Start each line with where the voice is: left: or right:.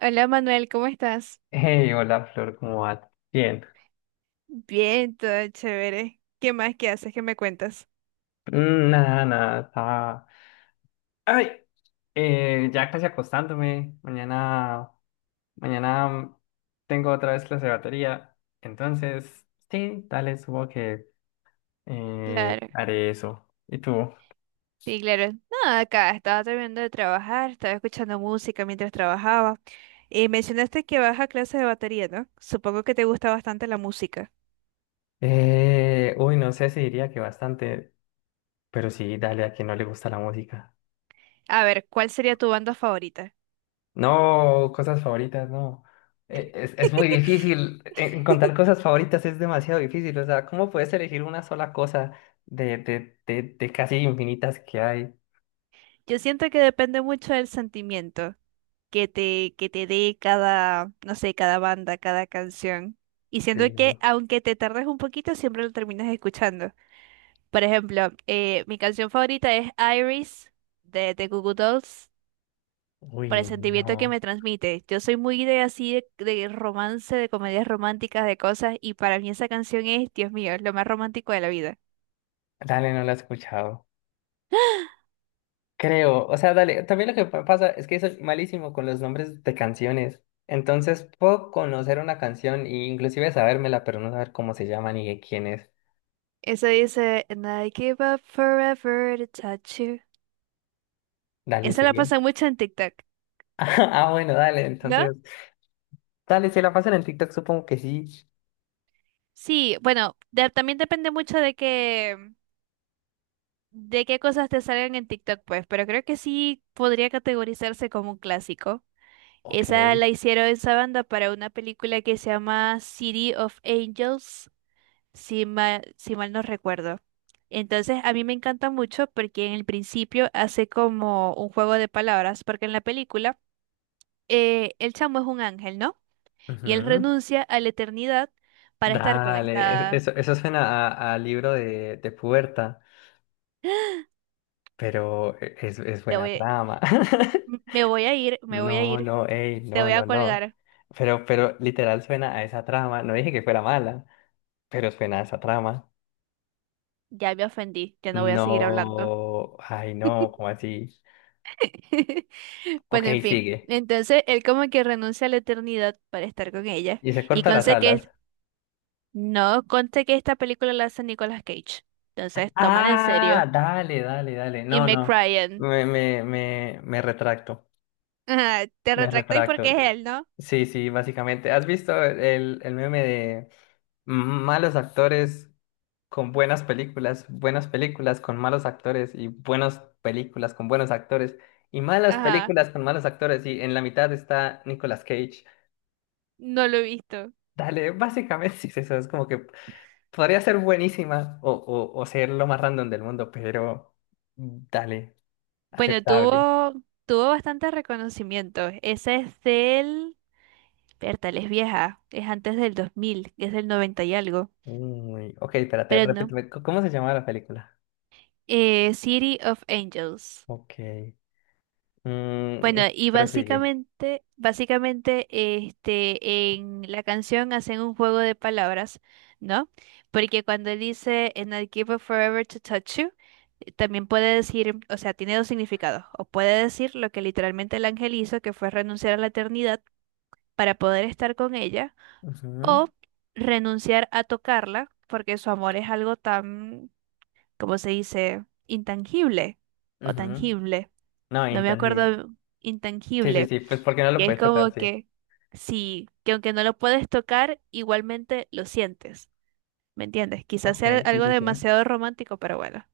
right: Hola Manuel, ¿cómo estás?
left: Hey, hola Flor, ¿cómo vas? Bien.
right: Bien, todo chévere. ¿Qué más? ¿Qué haces? ¿Qué me cuentas?
left: Nada, estaba... Ay, ya casi acostándome. Mañana tengo otra vez clase de batería. Entonces, sí, dale, supongo que
right: Claro,
left: haré eso. ¿Y tú?
right: sí, claro. Nada, acá estaba terminando de trabajar, estaba escuchando música mientras trabajaba. Y mencionaste que vas a clases de batería, ¿no? Supongo que te gusta bastante la música.
left: Uy, no sé si diría que bastante, pero sí, dale, a quien no le gusta la música.
right: A ver, ¿cuál sería tu banda favorita?
left: No, cosas favoritas, no. Es muy difícil. Encontrar cosas favoritas es demasiado difícil. O sea, ¿cómo puedes elegir una sola cosa de casi infinitas que hay?
right: Yo siento que depende mucho del sentimiento que te dé cada, no sé, cada banda, cada canción. Y siento que
left: Digo,
right: aunque te tardes un poquito, siempre lo terminas escuchando. Por ejemplo, mi canción favorita es Iris de The Goo Goo Dolls por el
left: uy,
right: sentimiento que
left: no.
right: me transmite. Yo soy muy de así de romance, de comedias románticas, de cosas, y para mí esa canción es, Dios mío, es lo más romántico de la vida.
left: Dale, no la he escuchado. Creo. O sea, dale. También lo que pasa es que soy malísimo con los nombres de canciones. Entonces puedo conocer una canción e inclusive sabérmela, pero no saber cómo se llama ni de quién es.
right: Eso dice, And I give up forever to touch you.
left: Dale,
right: Esa la
left: sigue.
right: pasa mucho en TikTok,
left: Ah, bueno, dale. Entonces.
right: ¿no?
left: Dale, si la pasan en TikTok, supongo que sí.
right: Sí, bueno, también depende mucho de qué cosas te salgan en TikTok, pues, pero creo que sí podría categorizarse como un clásico.
left: Ok.
right: Esa la hicieron esa banda para una película que se llama City of Angels, si mal no recuerdo. Entonces, a mí me encanta mucho porque en el principio hace como un juego de palabras, porque en la película el chamo es un ángel, ¿no? Y él
left: Ujú.
right: renuncia a la eternidad para estar con
left: Dale,
right: esta.
left: eso suena a libro de puerta, pero es
right: Te
left: buena
right: voy.
left: trama.
right: Me voy a ir, me voy a
left: No,
right: ir,
left: no, ey,
right: te
left: no,
right: voy a
left: no, no.
right: colgar.
left: Pero literal suena a esa trama. No dije que fuera mala, pero suena a esa trama.
right: Ya me ofendí, ya no voy a seguir hablando.
left: No, ay, no, ¿cómo así? Ok,
right: Bueno, en fin.
left: sigue.
right: Entonces él como que renuncia a la eternidad para estar con ella.
left: Y se
right: Y
left: corta las
right: conste que
left: alas.
right: no, conste que esta película la hace Nicolas Cage. Entonces, tómala en
left: Ah,
right: serio.
left: dale, dale, dale.
right: Y
left: No,
right: me
left: no.
right: Ryan.
left: Me retracto.
right: Ajá, te
left: Me
right: retractáis porque
left: retracto.
right: es él, ¿no?
left: Sí, sí, básicamente. ¿Has visto el meme de malos actores con buenas películas con malos actores y buenas películas con buenos actores y malas
right: Ajá,
left: películas con malos actores y en la mitad está Nicolas Cage?
right: no lo he visto.
left: Dale, básicamente sí es eso, es como que podría ser buenísima o ser lo más random del mundo, pero dale,
right: Bueno,
left: aceptable.
right: tuvo bastante reconocimiento. Esa es del. Bertal es vieja. Es antes del 2000, es del 90 y algo.
left: Uy, ok, espérate,
right: Pero no.
left: repíteme, ¿cómo se llama la película?
right: City of Angels.
left: Ok.
right: Bueno,
left: Mm,
right: y
left: prosigue.
right: básicamente, este, en la canción hacen un juego de palabras, ¿no? Porque cuando él dice And I give up forever to touch you, también puede decir, o sea, tiene dos significados. O puede decir lo que literalmente el ángel hizo, que fue renunciar a la eternidad para poder estar con ella,
left: Ujú,
right: o renunciar a tocarla, porque su amor es algo tan, ¿cómo se dice? Intangible o
left: ujú.
right: tangible.
left: No,
right: No me
left: intangible.
right: acuerdo,
left: Sí, sí,
right: intangible.
left: sí, pues porque no
right: Y
left: lo
right: es
left: puedes
right: como
left: tocar, sí.
right: que sí, que aunque no lo puedes tocar, igualmente lo sientes. ¿Me entiendes? Quizás
left: Ok,
right: sea
left: sí,
right: algo
left: sí, sí.
right: demasiado romántico, pero bueno,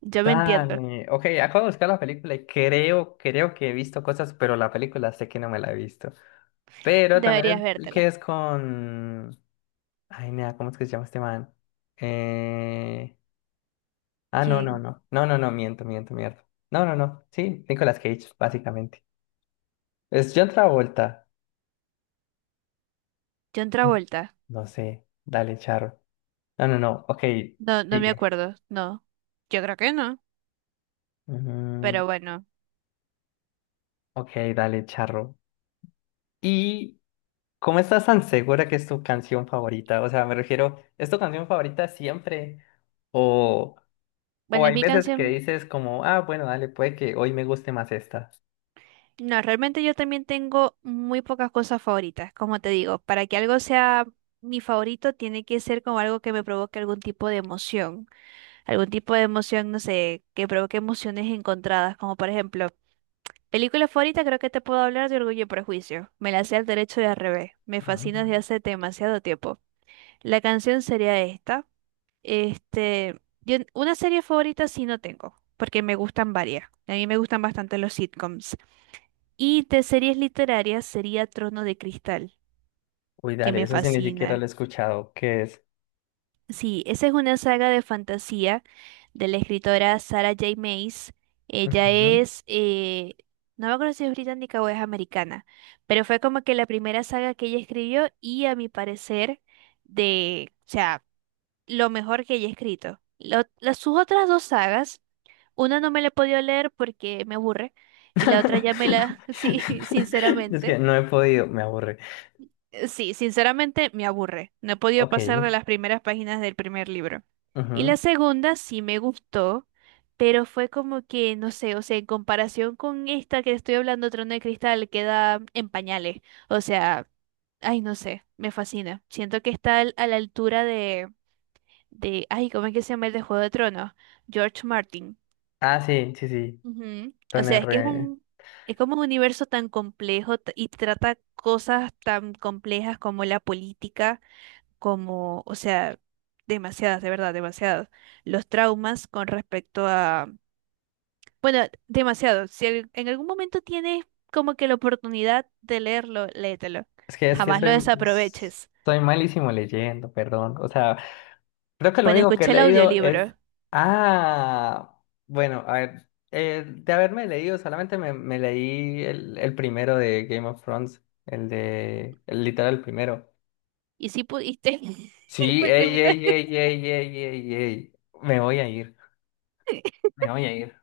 right: yo me entiendo.
left: Dale. Ok, acabo de buscar la película y creo, creo que he visto cosas, pero la película sé que no me la he visto. Pero también
right: Deberías
left: el
right: vértela.
left: que es con... Ay, nada, ¿cómo es que se llama este man? Eh... Ah, no, no,
right: ¿Quién?
left: no. No, no, no, miento, miento, miento. No, no, no. Sí, Nicolas Cage, básicamente. Es John Travolta.
right: John Travolta.
left: No sé. Dale, Charo. No, no, no. Ok,
right: No, no me
left: sigue.
right: acuerdo. No. Yo creo que no.
left: Mm,
right: Pero bueno.
left: ok, dale, charro. ¿Y cómo estás tan segura que es tu canción favorita? O sea, me refiero, ¿es tu canción favorita siempre? O, o
right: Bueno, es
left: hay
right: mi
left: veces que
right: canción.
left: dices como, ah, bueno, dale, puede que hoy me guste más esta.
right: No, realmente yo también tengo muy pocas cosas favoritas, como te digo. Para que algo sea mi favorito, tiene que ser como algo que me provoque algún tipo de emoción, no sé, que provoque emociones encontradas, como por ejemplo, película favorita, creo que te puedo hablar de Orgullo y Prejuicio. Me la sé al derecho y al revés. Me
left: Ujú.
right: fascina desde hace demasiado tiempo. La canción sería esta. Este, una serie favorita sí no tengo, porque me gustan varias. A mí me gustan bastante los sitcoms. Y de series literarias sería Trono de Cristal,
left: Uy,
right: que
left: dale,
right: me
left: eso sí ni siquiera lo he
right: fascina.
left: escuchado. ¿Qué es?
right: Sí, esa es una saga de fantasía de la escritora Sarah J. Maas. Ella
left: Ujú.
right: es, no me acuerdo si es británica o es americana, pero fue como que la primera saga que ella escribió y a mi parecer o sea, lo mejor que ella ha escrito. Sus otras dos sagas, una no me la he podido leer porque me aburre y la otra ya me la, sí,
left: Es que
right: sinceramente.
left: no he podido, me aburre.
right: Sí, sinceramente me aburre. No he podido
left: Ok.
right: pasar de las primeras páginas del primer libro. Y
left: Ujú.
right: la segunda sí me gustó, pero fue como que, no sé, o sea, en comparación con esta que estoy hablando, Trono de Cristal, queda en pañales. O sea, ay, no sé, me fascina. Siento que está a la altura de, ay, ¿cómo es que se llama el de Juego de Tronos? George Martin.
left: Ah, sí, sí, sí.
right: Ujú. O
left: Don
right: sea, es que
left: R.
right: es como un universo tan complejo y trata cosas tan complejas como la política como, o sea, demasiadas, de verdad, demasiadas. Los traumas con respecto a, bueno, demasiado. Si en algún momento tienes como que la oportunidad de leerlo, léetelo.
left: Es que
right: Jamás lo
left: soy,
right: desaproveches.
left: soy malísimo leyendo, perdón. O sea, creo que lo
right: Bueno,
left: único que he
right: escuché el
left: leído es...
right: audiolibro
left: Ah, bueno, a ver, de haberme leído, solamente me leí el primero de Game of Thrones, el de... El literal el primero.
right: y si pudiste,
left: Sí,
right: porque a mí
left: ey,
right: mitad,
left: ey, ey, ey, ey, ey, ey. Me voy a ir, me voy a ir.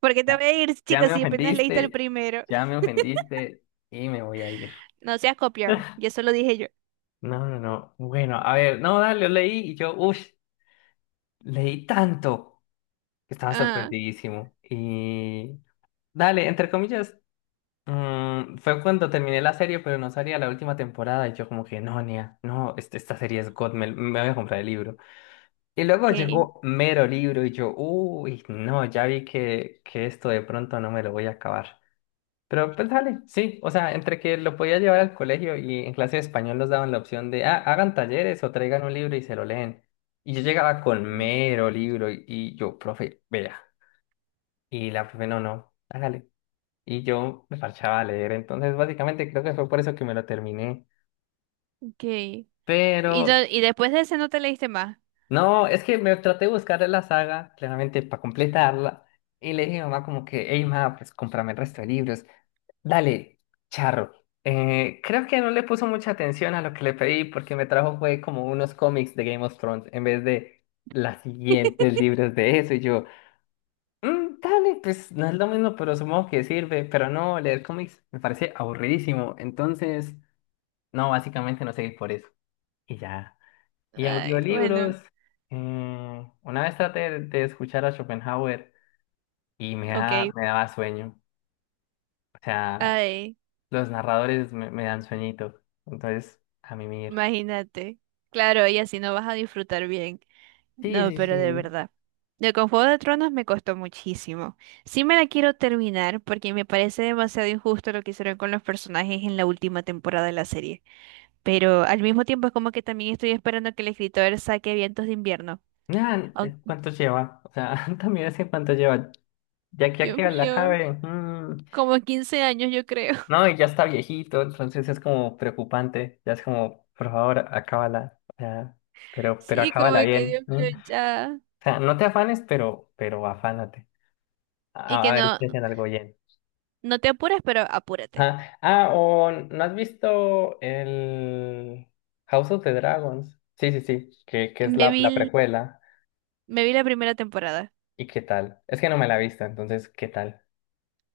right: porque te
left: Ya,
right: voy a ir,
left: ya
right: chicos,
left: me
right: si apenas leíste el
left: ofendiste,
right: primero.
left: ya me ofendiste y me voy a ir.
right: No seas copión, y eso lo dije yo.
left: No, no, no. Bueno, a ver, no, dale, lo leí y yo, uff. Leí tanto que estaba
right: Ah,
left: sorprendidísimo. Y dale, entre comillas, fue cuando terminé la serie, pero no salía la última temporada. Y yo como que, no, Nia, no, esta serie es God, me voy a comprar el libro. Y luego
right: ok.
left: llegó mero libro y yo, uy, no, ya vi que esto de pronto no me lo voy a acabar. Pero pues dale, sí, o sea, entre que lo podía llevar al colegio y en clase de español nos daban la opción de, ah, hagan talleres o traigan un libro y se lo leen. Y yo llegaba con
right: Sí.
left: mero libro y yo, profe, vea. Y la profe, no, no, hágale. Y yo me parchaba a leer, entonces básicamente creo que fue por eso que me lo terminé.
right: Ok.
left: Pero,
right: Y después de ese no te leíste más.
left: no, es que me traté de buscar la saga, claramente, para completarla. Y le dije a mamá como que, hey, mamá, pues cómprame el resto de libros. Dale, charro. Creo que no le puso mucha atención a lo que le pedí porque me trajo fue como unos cómics de Game of Thrones en vez de las siguientes libros de eso. Y yo, dale, pues no es lo mismo, pero supongo que sirve. Pero no, leer cómics me parece aburridísimo. Entonces, no, básicamente no seguí por eso. Y ya. Y
right: Ay,
left: audiolibros.
right: bueno,
left: Una vez traté de escuchar a Schopenhauer y
right: ok.
left: me daba sueño. O sea,
right: Ay,
left: los narradores me dan sueñito. Entonces, a mimir.
right: imagínate. Claro, y así no vas a disfrutar bien.
left: Sí,
right: No,
left: sí,
right: pero de
left: sí.
right: verdad. De Con Juego de Tronos me costó muchísimo. Sí me la quiero terminar porque me parece demasiado injusto lo que hicieron con los personajes en la última temporada de la serie. Pero al mismo tiempo es como que también estoy esperando que el escritor saque Vientos de Invierno.
left: Nada,
right: Aunque,
left: ¿cuánto lleva? O sea, también es que cuánto lleva. Ya que ya
right: Dios
left: que la
right: mío,
left: cabe.
right: como 15 años yo creo.
left: No, y ya está viejito, entonces es como preocupante. Ya es como, por favor, acábala. O sea, pero
right: Sí, como
left: acábala
right: que
left: bien.
right: Dios
left: ¿No?
right: mío,
left: O
right: ya.
left: sea, no te afanes, pero afánate.
right: Y
left: A
right: que
left: ver
right: no,
left: si hacen algo bien.
right: no te apures, pero apúrate.
left: Ajá. Ah, o ¿no has visto el House of the Dragons? Sí, sí, sí, que es
right: Me
left: la,
right: vi,
left: la precuela.
right: me vi la primera temporada.
left: ¿Y qué tal? Es que no me la he visto, entonces, ¿qué tal?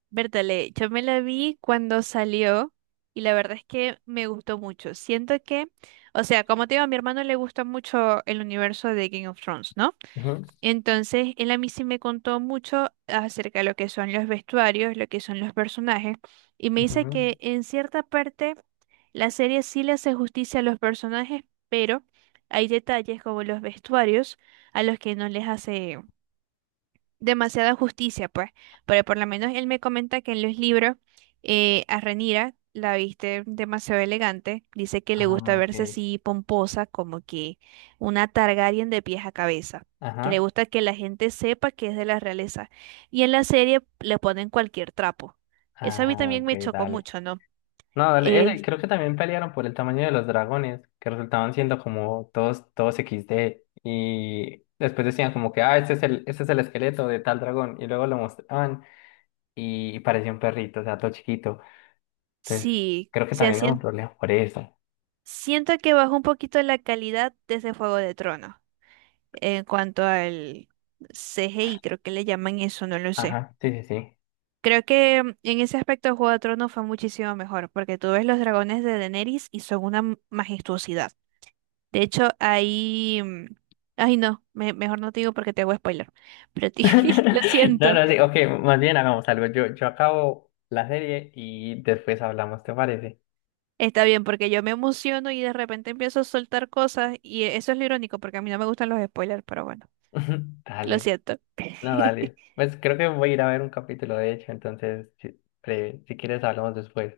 right: Bertale, yo me la vi cuando salió y la verdad es que me gustó mucho. Siento que, o sea, como te digo, a mi hermano le gusta mucho el universo de Game of Thrones, ¿no?
left: Ujú,
right: Entonces, él a mí sí me contó mucho acerca de lo que son los vestuarios, lo que son los personajes, y me dice
left: ujú.
right: que en cierta parte la serie sí le hace justicia a los personajes, pero hay detalles como los vestuarios a los que no les hace demasiada justicia, pues, pero por lo menos él me comenta que en los libros a Renira la viste demasiado elegante, dice que le
left: Ah,
right: gusta verse
left: ok.
right: así pomposa, como que una Targaryen de pies a cabeza, que le
left: Ajá.
right: gusta que la gente sepa que es de la realeza, y en la serie le ponen cualquier trapo. Eso a mí
left: Ah,
right: también
left: ok,
right: me chocó
left: dale.
right: mucho, ¿no?
left: No, dale.
right: Eh,
left: Ese, creo que también pelearon por el tamaño de los dragones, que resultaban siendo como todos, todos XD. Y después decían como que, ah, este es este es el esqueleto de tal dragón. Y luego lo mostraban y parecía un perrito, o sea, todo chiquito. Entonces,
right: sí,
left: creo que
right: se
left: también hubo problemas por eso.
right: siento que bajó un poquito la calidad desde Fuego de Tronos en cuanto al CGI, creo que le llaman eso, no lo sé.
left: Ajá, sí, sí, sí.
right: Creo que en ese aspecto Juego de Tronos fue muchísimo mejor, porque tú ves los dragones de Daenerys y son una majestuosidad. De hecho, ahí. Ay, no, mejor no te digo porque te hago spoiler. Pero lo
left: No,
right: siento.
left: no, sí, ok, más bien hagamos algo. Yo acabo la serie y después hablamos, ¿te parece?
right: Está bien, porque yo me emociono y de repente empiezo a soltar cosas y eso es lo irónico, porque a mí no me gustan los spoilers, pero bueno, lo
left: Dale,
right: siento.
left: no, dale. Pues creo que voy a ir a ver un capítulo, de hecho, entonces, si, breve, si quieres, hablamos después.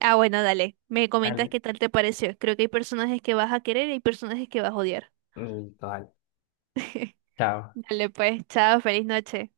right: Ah, bueno, dale. Me comentas
left: Dale.
right: qué tal te pareció. Creo que hay personajes que vas a querer y hay personajes que vas a odiar.
left: Listo, dale. Chao.
right: Dale, pues, chao, feliz noche.